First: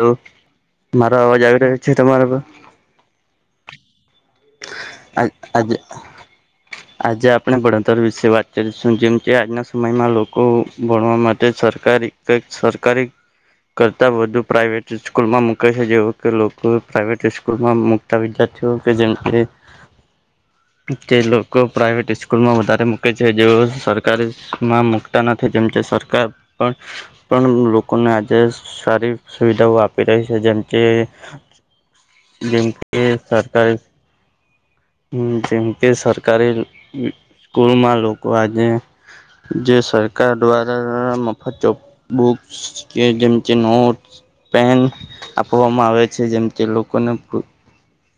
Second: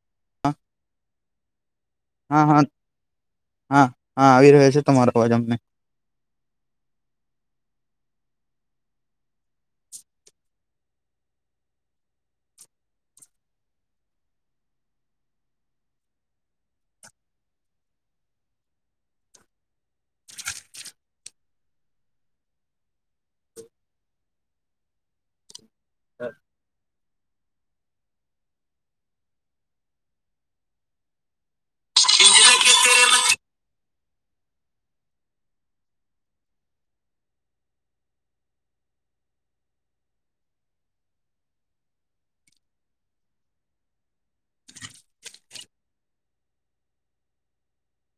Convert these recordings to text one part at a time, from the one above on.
તો હા મારો અવાજ આવી રહ્યો છે તમારા પર. હા હા હા હા આવી રહ્યો છે તમારો પર અવાજ અમને. [inaudible] આજે આપણે ભણતર વિશે વાત કરીશું જેમ કે આજના સમયમાં લોકો ભણવા માટે સરકારી કઈ સરકારી કરતાં વધુ પ્રાઇવેટ સ્કૂલમાં મુકે છે જેવું કે લોકો પ્રાઇવેટ સ્કૂલમાં મૂકતા વિદ્યાર્થીઓ જેમ કે જે લોકો પ્રાઇવેટ સ્કૂલમાં વધારે મૂકે છે જેઓ સરકારીમાં મૂકતા નથી જેમ કે સરકાર પણ પણ લોકોને આજે સારી સુવિધાઓ આપી રહી છે જેમ કે જેમ કે સરકારી હમ જેમ કે સરકારી સ્કૂલમાં લોકો આજે જે સરકાર દ્વારા મફત ચો બુક્સ કે જેમ કે નોટ્સ પેન આપવામાં આવે છે જેમ કે લોકોને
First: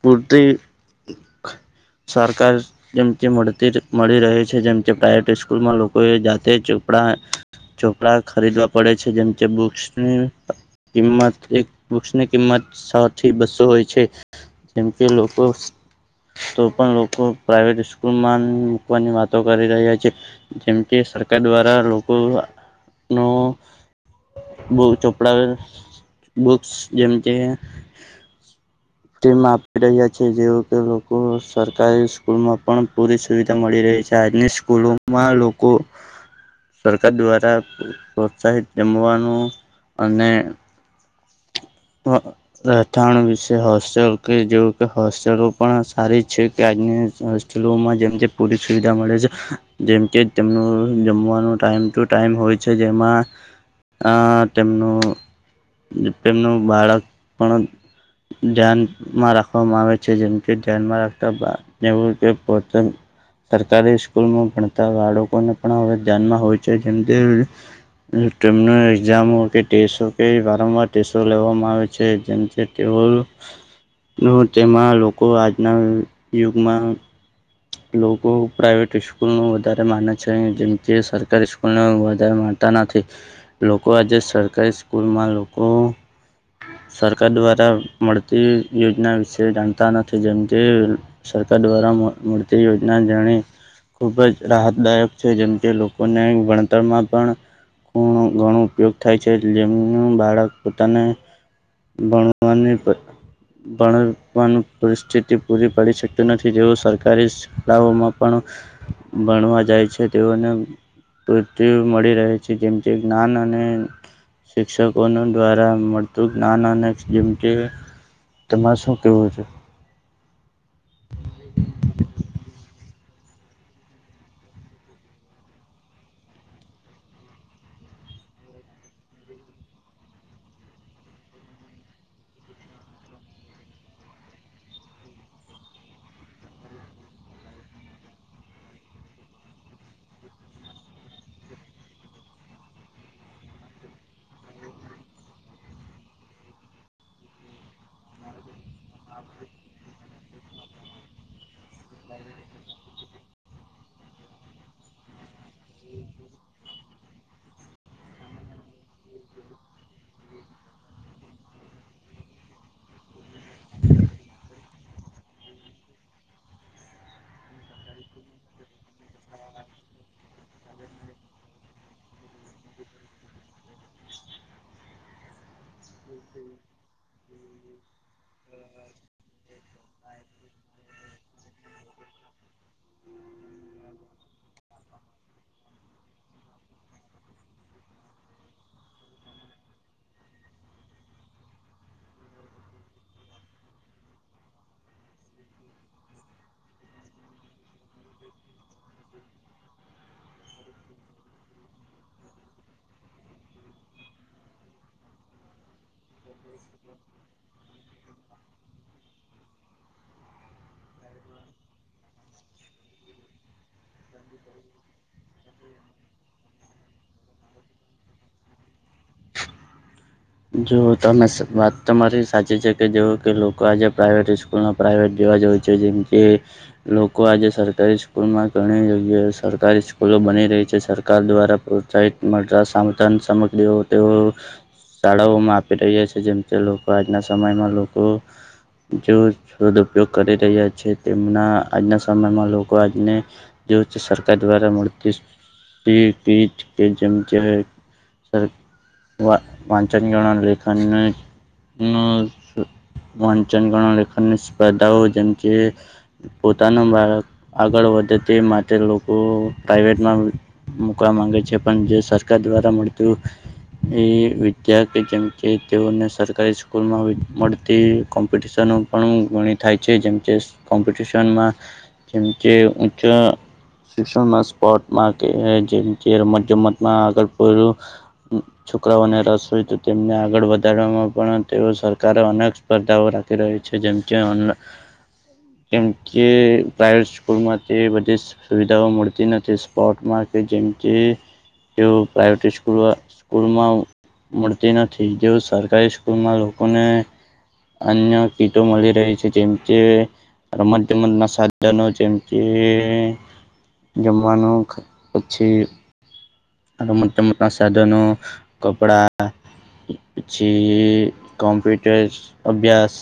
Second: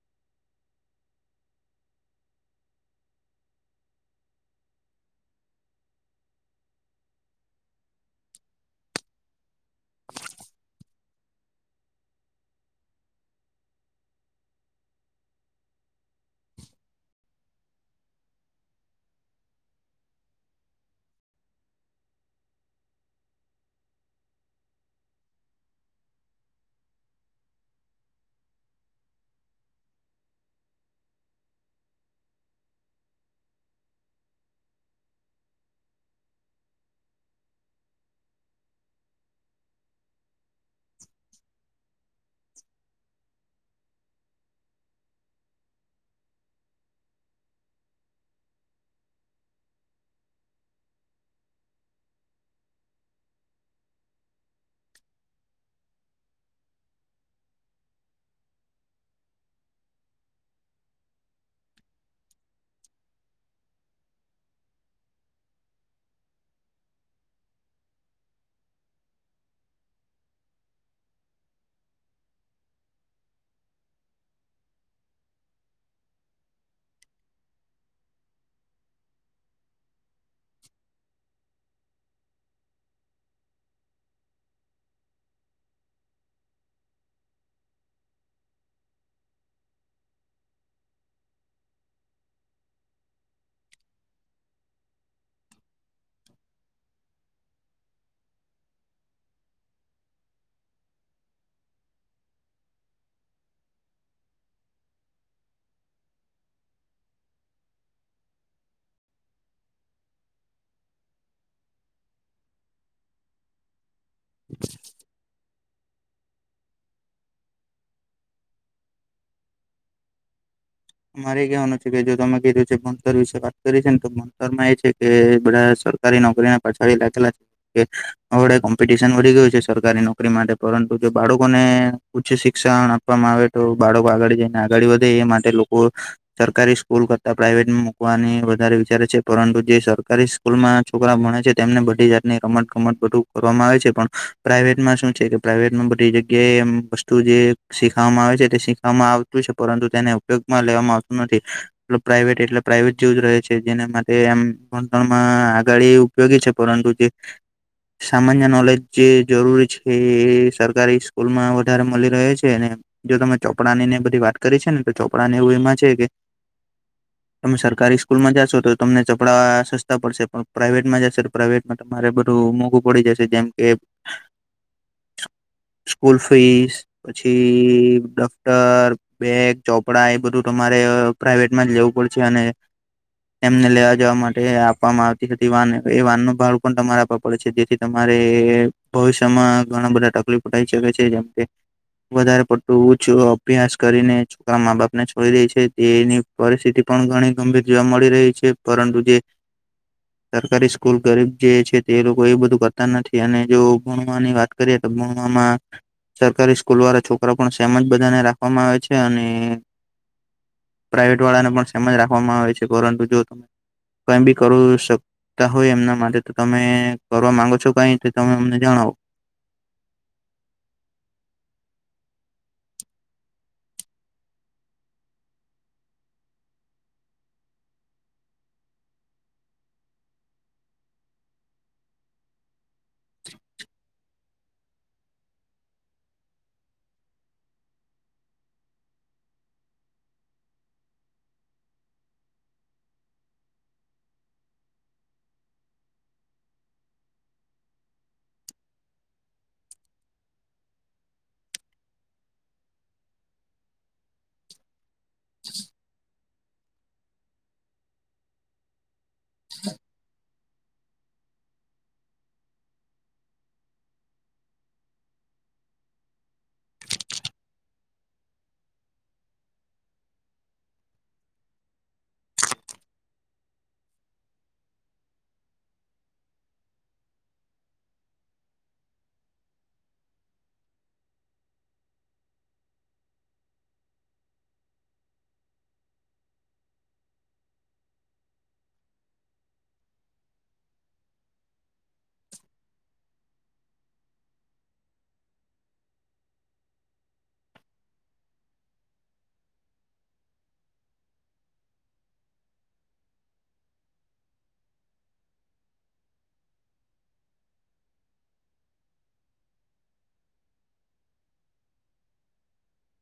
પૂરતી સરકાર જેમ મળતી મળી રહી છે જેમ કે પ્રાઈવેટ સ્કૂલમાં લોકોએ જાતે ચોપડા ચોપડા ખરીદવા પડે છે જેમ કે બુક્સની કિંમત એક બુક્સની કિંમત સો થી બસો હોય છે. જેમ કે લોકો તો પણ લોકો પ્રાઇવેટ સ્કૂલમાં મુકવાની વાતો કરી રહ્યા છે. જેમ કે સરકાર દ્વારા લોકો નુ બુ ચોપડા બુક્સ જેમ કે ટીમ આપી રહ્યા છે જેવુ કે લોકો સરકારી સ્કૂલમાં પણ પૂરી સુવિધા મળી રહી છે આજની સ્કૂલોમાં લોકો સરકાર દ્વારા પ્રોત્સાહિત જમવાનું અને હા. રહેઠાણ વિશે હોસ્ટેલ કે જેવું કે હોસ્ટેલો પણ સારી છે કે આજની હોમાં જેમ પૂરી સુવિધા મળે છે જેમ કે તેમનું જમવાનું ટાઈમ ટો ટાઈમ હોય છે જેમાં આ તેમનો તેમનું બાળક પણ ધ્યાન માં રાખવામાં આવે છે જેમ કે ધ્યાનમાં રાખતા પો સરકારી સ્કૂલમાં ભણતા બાળકોને પણ હવે ધ્યાનમાં હોય છે જેમ કે તેમનું એક્ઝામ હો કે ટેસ્ટ હો કે સો લેવામાં આવે છે જેમ તેમાં લોકો આજના યુગમાં લોકો પ્રાાઈવેટ સ્કૂલ નું વધારે માન છે જેમ કે સરકારી સ્કૂલ વધતા નથી લોકો આજે સરકારી સ્કૂલમાં લોકો સરકાર દ્વારા મળતી યોજના વિશે જાણતા નથી જેમ કે સરકાર દ્વારા મળતી યોજના જાણી ખૂબ જ રાહતદાયક છે જેમ કે લોકોને વણતરમાં પણ પણ ઘણો ઉપયોગ થાય છે જેમનું બાળક પોતાને ભણવાની ભણવાનું પરિસ્થિતિ પૂરી પડી શકત નથી જેવું સરકારી ઓમાં પણ ભણવા જાય છે તેઓને પૃ મળી રહે છે જેમથી જ્ઞાન અને શિક્ષકોને. દ્વારા મળતું નાના જેમકે તેમાં શું કેવું છે. મારે કહેવાનું છે કે જો તમે કીધું છે ભણતર વિશે વાત કરી છે ને તો ભણતરમાં એ છે કે બડા સર નોકરીને પછડી લખેલા છે. વડે કોમ્પિટિશન વધી ગયું છે સરકારી નોકરી માટે પરંતુ જો બાળકોને ઉચ્ચ શિક્ષણ આપવામાં આવે તો બાળકો આગળ જઈને આગળ વધે એ માટે લોકો સરકારી સ્કૂલ કરતા પ્રાઈવેટમાં મૂકવાની વધારે વિચારે છે પરંતુ જે સરકારી સ્કૂલમાં છોકરા ભણે છે તેમને બધી જાતની રમત-ગમત બધું કરવામાં આવે છે, પણ પ્રાાઈવેટમાં શું છે પ્રાઇવેટમાં બધી જગ્યાએ એમ વસ્તુ જે શીખવામાં આવે છે તે શીખવામાં આવતુ છે પરંતુ તેને ઉપયોગમાં લેવામાં આવતો નથી. મતલબ પ્રાઈવેટ એટલે પ્રાાઈવેટ જેવું જ રહે છે જેના માટે એમ ભણતરમાં આગાડી ઉપયોગી છે પરંતુ જે સામાન્ય નોલેજ જે જરૂરી છે એ સરકારી સ્કૂલમાં વધારે મલી રહે છે અને જો તમે ચોપડાની ને એ બધી વાત કરી છે ને તો ચોપડાને એવું એમાં છે કે [inaudible] તમે સરકારી સ્કૂલમાં જાશો તો તમને ચોપડા સસ્તા પડશે, પણ પ્રાઈઇવેટમાં જશો તો પ્રાઇવેટ માં તમારે બધું મોઘું પડી જશે જેમ કે [inaudible] સ્કૂલ ફીસ પછી ડફ્ટર, બેગ ચોપડા એ બધું તમારે પ્રાઈવેટમાં જ લેવું પડશે અને એમને લેવા-જવા માટે આપવામાં આવતી હતી વાન એ વાનનું ભાડુ તમારા પપ પડે છે, જેથી તમારે ભવિષ્યમાં ઘણા બધા તકલીફો થઈ શકે છે જેમ કે વધારે પડતું ઉચુ અભ્યાસ કરીને તારા મા-બાપને છોડી દે છે, તેની પરિસ્થિતિ પણ ઘણી ગંભીર જોવા મળી રહી છે પરંતુ જે [inaudible] સરકારી સ્કૂલ ગરીબ જે છે તે લોકો એવુ બધું કરતા નથી અને જો ભણવાની વાત કરીએ તો ભણવામાં સરકારી સ્કૂલવાળા છોકરા પણ સેમ જ બધાને રાખવામાં આવે છે અને ને પ્રાઈવેટ વાળાને પણ સેમ જ રાખવામાં આવે છે, પરંતુ જો કાંઈ બી કરુ શક તા હોય એમના માટે તો તમે કરવા માંગો છો કઈ? તો તમે અમને જણાવો. જો તમે સ વાત તમારી સાચી છે કે જેવુ કે લોકો આજે પ્રાઇવેટ ઈ પૂર્ણ પ્રાઇવેટ જવા જેવુ છે જેમ કે લોકો આજે સરકારી સ્કૂલમાં ઘણી જગ્યાએ સરકારી સ્કૂલો બની રહી છે. સરકાર દ્વારા સાઈટ મટા સામતન સામગ્રીઓ તેઓ શાળાઓમાં આપી રહ્યા છે, જેમ કે લોકો આજના સમયમાં લોકો જો સદઉપયોગ કરી રહ્યા છે, તેમના આજના સમયમાં લોકો આજને જેવુ જ છે, સરકાર દ્વારા મળતી પી ટીચ પેનશન છે, સર વા વાંચણિયોના લેખનને નું શુ વાંચનગણા લેખનની સ્પર્ધાઓ જેમ કે પોતાનું બાળક આગળ વધે તે માટે લોકો પ્રાઈવેટમાં મુકવા માંગે છે, પણ જે સરકાર દ્વારા મળતુ ની વી ધ્યાર્થી જેમ કે, તેઓને સરકારી સ્કૂલમાં મળતી કોમ્પિટિશનો પણ ઘણી થાય છે, જેમ કોમપિટશનમાં જેમ કે ઉંચા શિક્ષણમાં, સ્પોટમાં કે જેમ કે, રમત-ગમતમાં આગળ પોયરુ છોકરાને રસ હોય તો તેમને આગળ વધારવામાં પણ તેઓ સરકારો અનેક સ્પર્ધાઓ રાખી રહી છે, જેમ કે અન કેમ કે, પ્રાઈવેટ સ્કૂલમાં તે બધી સુવિધાઓ મળતી નથી સ્પોટમાં કે જેમ કે તેઓ પ્રાઈવેેટ ઈસ્કૂલ સ્કૂલમાં મળતી નથી, જેવું સરકારી સ્કૂલમાં લોકોને અન્ય કીટો મળી રહી છે, જેમ કે રમત-ગમતના સાધનો જેમ કે જમવાનું ખ પછી રમત-ગમતના સાધનો, કપડાં પછી કોમ્પ્યુટર, અભ્યાસ.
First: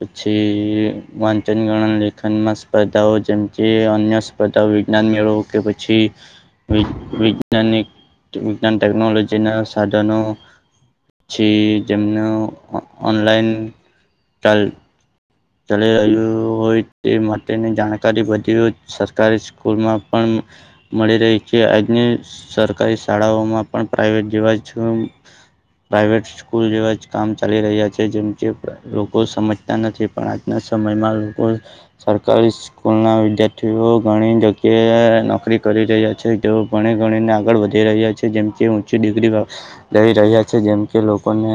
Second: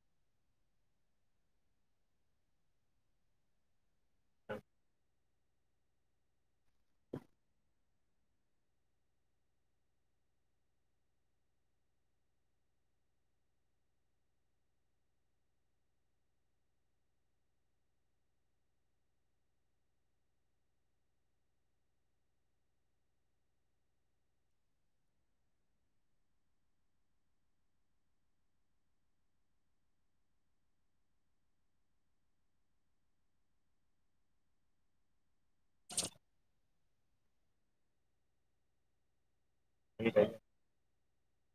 પછી વાંચનગણન લેખનમાં સ્પર્ધાઓ જેમ જે અન્ય સ્પર્ધા વિજ્ઞાન મેળો કે પછી જ્ઞાની વિજ્ઞાન ટેકનોલોજીના સાધનો પછી જેમનું ઓ ઓનલાઈન તલ. ચલી રહ્યું હોયતે, માટેની જાણકારી વધી હોય. સરકારી સ્કૂલમાં પણ મળી રહી છે, આજની સરકારી શાળાઓમાં પણ પ્રાઇવેટ જેવા જ. પ્રાઇવેટ સ્કૂલ જેવાજ કામ ચાલી રહ્યા છે, જેમ જેમ લોકો સમજતા નથી. પણ આજના સમયમાં લોકો સરકારી. સ્કૂલના વિદ્યાર્થીઓ ઘણી જગ્યાએ નોકરી કરી રહ્યા છે, જે ભણીગણીને આગળ વધી રહ્યા. છે જેમકે ઊંચી ડિગ્રી વાળુ. લઈ રહ્યા છે, જેમકે લોકોને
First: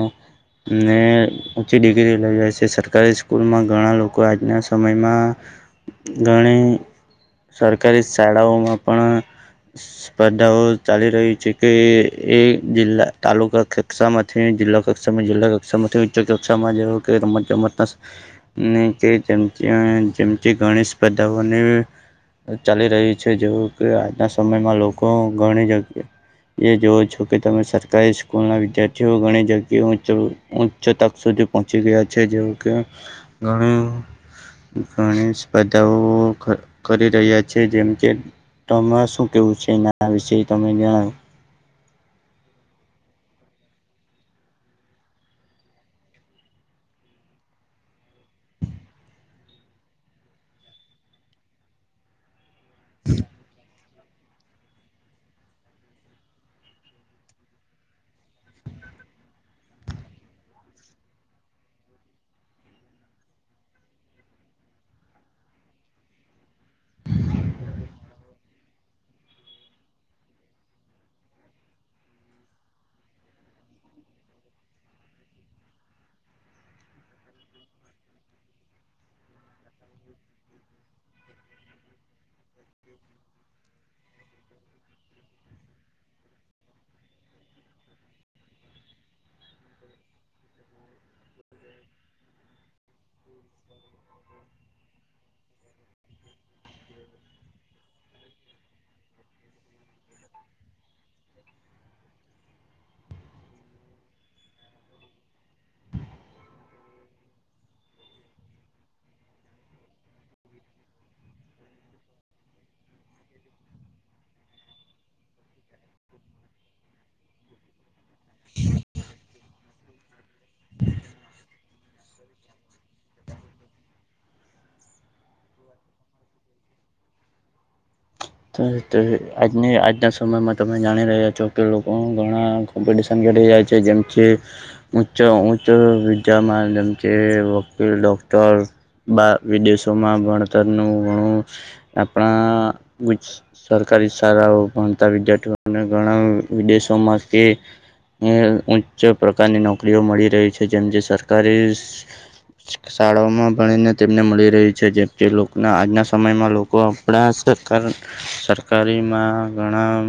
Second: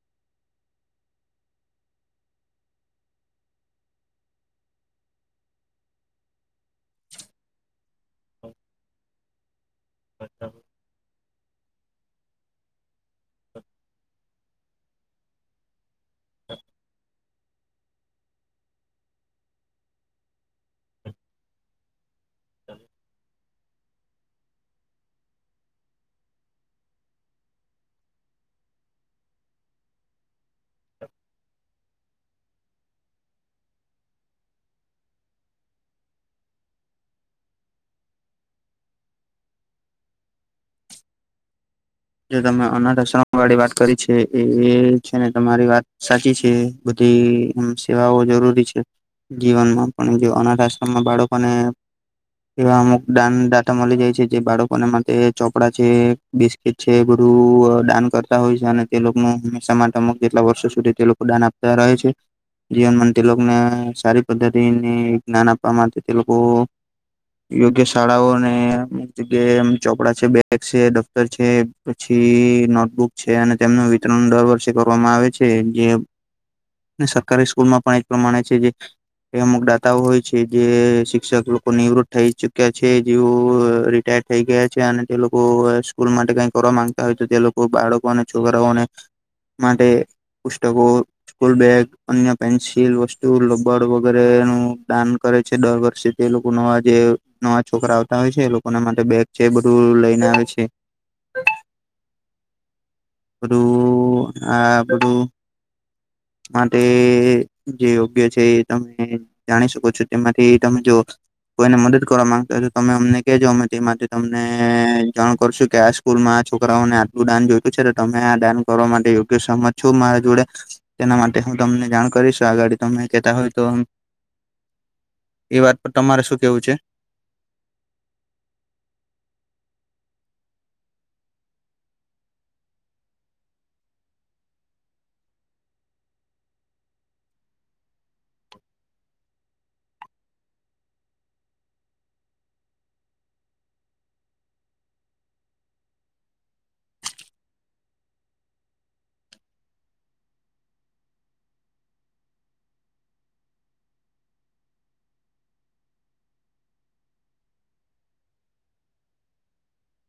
ને ઊંચી ડિગ્રી લઈએ છે, સરકારી સ્કૂલમાં ઘણા લોકો આજના સમયમાં ઘણી સરકારી શાળાઓમાં પણ સ્પર્ધાઓ ચાલી રહી છે. તે એ જિલ્લા તાલુકા કક્ષામાંથી જિલ્લા કક્ષામાં જિલ્લા કક્ષામાંથી જોકે કક્ષામાં જેવુ કે, રમતગમતના ને જે જેમ જે જેમ જે ઘણી સ્પર્ધાઓને ચાલી રહી છે, જેવું કે આજના સમયમાં લોકો ઘણી જગ્યાએ. એ જોવો છો, કે તમે સરકારી સ્કૂલના વિદ્યાર્થીઓ ઘણી જગ્યા હતો. ઉચ્ચ તક સુધી પહોંચી ગયા છે, જેવુકે ઘણી ઘણી સ્પર્ધાઓ ક કરી રહ્યા છે, જેમકે ચોમાસું કેવું છે, એના વિશે તમે જણાવો. જો તમે અનાથશ્રમ વાળી વાત કરી છે, એ છેને તમારી વાત સાચી છે. બધી સેવાઓ જરૂરી છે. જીવનમાં પણ જે અનાથ આશ્રમમાં બાળકોને એવા અમુકદાન દાતા મળી જાય છે, જે બાળકોને માટે ચોપડા છે, બિસ્કીટ કે છે બધું અ દાન કરતા હોય છે. અને તે લોકોનું હંમેશા માટે અમુક જેટલા વર્ષો સુધી તે લોકો દાન આપ તા રહે છે. જીવનમાં તે લોકોને સારી પદ્ધતિને અને જ્ઞાન આપવા માટે તે લોકો યોગ્ય શાળાઓ અને અમુક જગ્યા એમ ચોપડા છે, બેગ છે દફ તર છે, પછી નોટબુક છે. અને તેમનું વિતરણ દર વર્ષે કરવામાં આવે છે. જે ને સરકારી સ્કૂલમાં પણ એ જ પ્રમાણે છે. એ અમુકદાતાઓ હોય છે. જે શિક્ષક લોકો નિવૃત થઈ ચુક્યા છે જેઓ રિટાયડ થઈ ગયા છે. અને તે લોકો સ્કૂલ માટે કઈ કરવા માંગતા હોય તો તે લોકો બાળકો અને છોકરાઓને માટે પુસ્તકો સ્કૂલ બેગ અન્ય પેન્સિલ, વસ્તુ, રબડ વગેરે એનું દાન કરે છે દર વર્ષે. એ લોકો નવા જે નવા છોકરાઓ આવતા હોય છે એ લોકોના માટે બેગ છે એ બધું લઈને આવે છે. [inaudible] બધું આ બધું. માટે જે યોગ્ય છે એ તમે જાણી શકો છો. તેમાંથી તમે જો કોઈને મદદ કરવા માંગતા હોય તો તમે અમને કેજો અમે તે માટે તમને જાણ કરશું. કે આ સ્કૂલમાં છોકરાઓને આટલું દાન જોયતું છે તમે આ દાન કરવા માટે યોગ્ય સહમત છો મારા જોડે. તેના માટે હું તમને જાણ કરીશ આગળડી તમે કેતા હોય તો એ વાત પર તમારે શું કેવું છે? તઈ તઈ આજની આજના સમયમાં તમે જાણી રહ્યા છો કે લોકો ઘણા કોમ્પિટીશન ઘટી જાય છે. જેમ છે ઉચ્ચ ઉચ્ચ વિદ્યા માધ્યમ વકીલ, ડોક્ટર બા વિદેશોમાં ભણતરનું ઘણું આપણા સરકારી શાળાઓ ભણતા વિદ્યાર્થીઓને ઘણા વિદેશોમાં કે એ ઉચ્ચ પ્રકારની નોકરીઓ મળી રહે છે જેમ જે સરકારીઝ શાળાઓમાં ભણીને તેમને મળી રહી છે જેમ જે લોકોન આજનાં સમયમાં લોકો અભ્યાસ કર સરકારીમાં ઘણાં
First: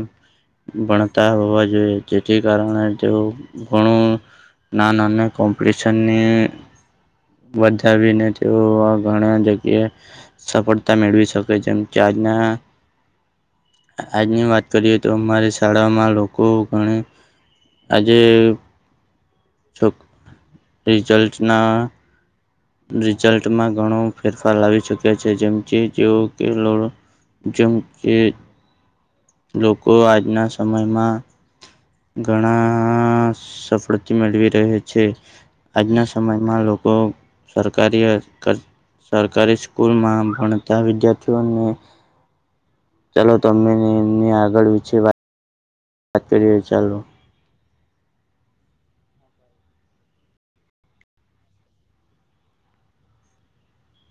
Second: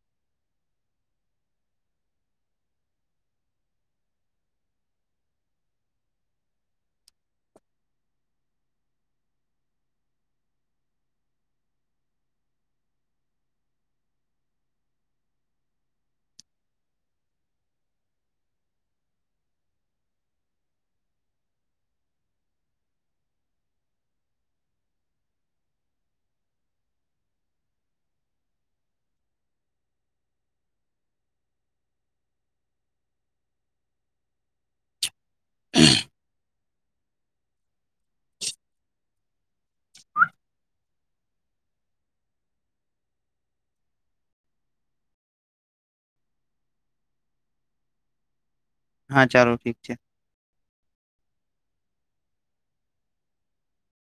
ભણતા હોવા જોઈએ તેથી કારણે તેઓ ઘણું નાના અને કોમ્પિટિશનની વધાવીને તેઓ ભણ્યા જે કે સફળતા મેળવી શકે છે આજના આજની વાત કરીએ તો અમારી શાળામાં લોકો ઘણી આજે છો રિઝલ્ટ્સના રિઝલ્ટમાં ઘણો ફેરફાર લાવી શકે છે જેમ કે જેઓ કેલો જેમ કે લોકો આજનાં સમયમાં ઘણાં સફળતી મેળવી રહે છે. આજનાં સમયમાં લોકો સરકારી અ ક સરકારી સ્કૂલમાં ભણતાં વિદ્યાર્થીઓને ચાલો તમને એમની આગળ વિશે વા વાત કરીએ ચાલો. હા ચાલો ઠીક છે.